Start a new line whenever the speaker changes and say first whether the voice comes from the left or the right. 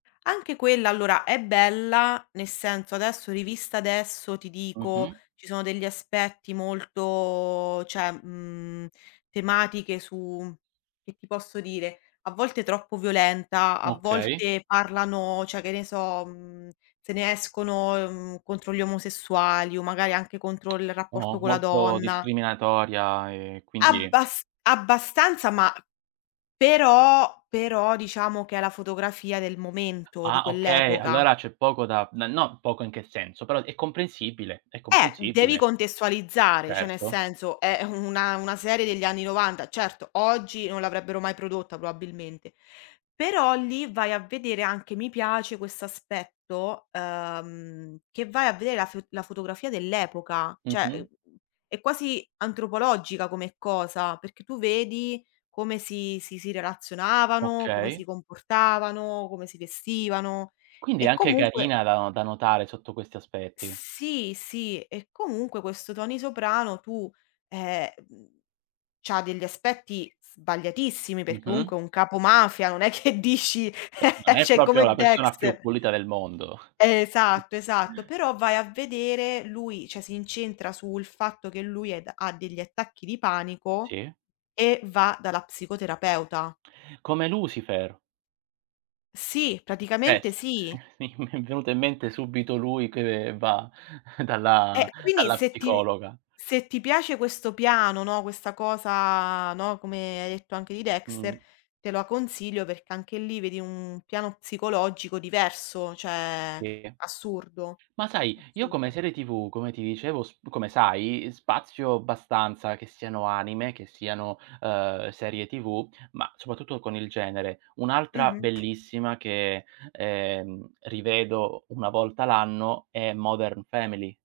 left: Anche quella allora è bella, nel senso, adesso rivista adesso ti dico
right: Mh-mh.
left: ci sono degli aspetti molto cioè, mhmm, tematiche su che ti posso dire, a volte troppo violenta, a
right: Okay.
left: volte parlano, cioè che ne so, mhmm, se ne escono, mhmm, contro gli omosessuali o magari anche contro il rapporto
right: Oh,
left: con la
right: molto
left: donna.
right: discriminatoria e quindi
left: Abbas abbastanza, ma però però diciamo che è la fotografia del momento, di
right: Ah okay,
left: quell'epoca.
right: allora c'è poco da n no, poco in che senso, però è comprensibile, è
left: Eh, devi
right: comprensibile.
left: contestualizzare, cioè nel
right: Certo.
left: senso, è una una serie degli anni '90. Certo, oggi non l'avrebbero mai prodotta probabilmente. Però lì vai a vedere anche mi piace questo aspetto, ehm, che vai a vedere la fo la fotografia dell'epoca. Cioè, è
right: Mh-mh.
left: mhmm, è quasi antropologica come cosa, perché tu vedi come si si si relazionavano, come si
right: Okay.
left: comportavano, come si vestivano.
right: Quindi è
left: E
right: anche
left: comunque
right: carina da no da notare sotto questi aspetti.
left: Sì, sì, e comunque questo Tony Soprano tu, eh, mhmm, c'ha degli aspetti sbagliatissimi, perché
right: Mh-mh.
left: comunque è un capomafia, non è che dici
right: Eh, non è
left: cioè
right: proprio
left: come
right: la persona più
left: Dexter.
right: pulita del mondo.
left: Esatto, esatto. Però vai a vedere, lui cioè, si incentra sul fatto che lui è ha degli attacchi di panico
right: Sì.
left: e va dalla psicoterapeuta.
right: Come Lucifer.
left: Sì,
right: [unintelligible] sì
left: praticamente sì.
right: mi è mi è venuto in mente subito lui che va dalla
left: Eh, quindi
right: dalla
left: se ti ve
right: psicologa.
left: se ti piace questo piano, no, questa cosa, no, come hai detto anche di Dexter,
right: Mh.
left: te lo consiglio perché anche lì vedi un piano psicologico diverso, cioè
right: Sì.
left: assurdo,
right: Ma sai, io come
left: assurdo.
right: serie TV, come ti dicevo sp come sai, spazio abbastanza che siano anime, che siano, uhm serie TV, ma soprattutto con il genere. Un'altra
left: Mh-mh.
right: bellissima che, ehm, rivedo una volta l'anno è Modern Family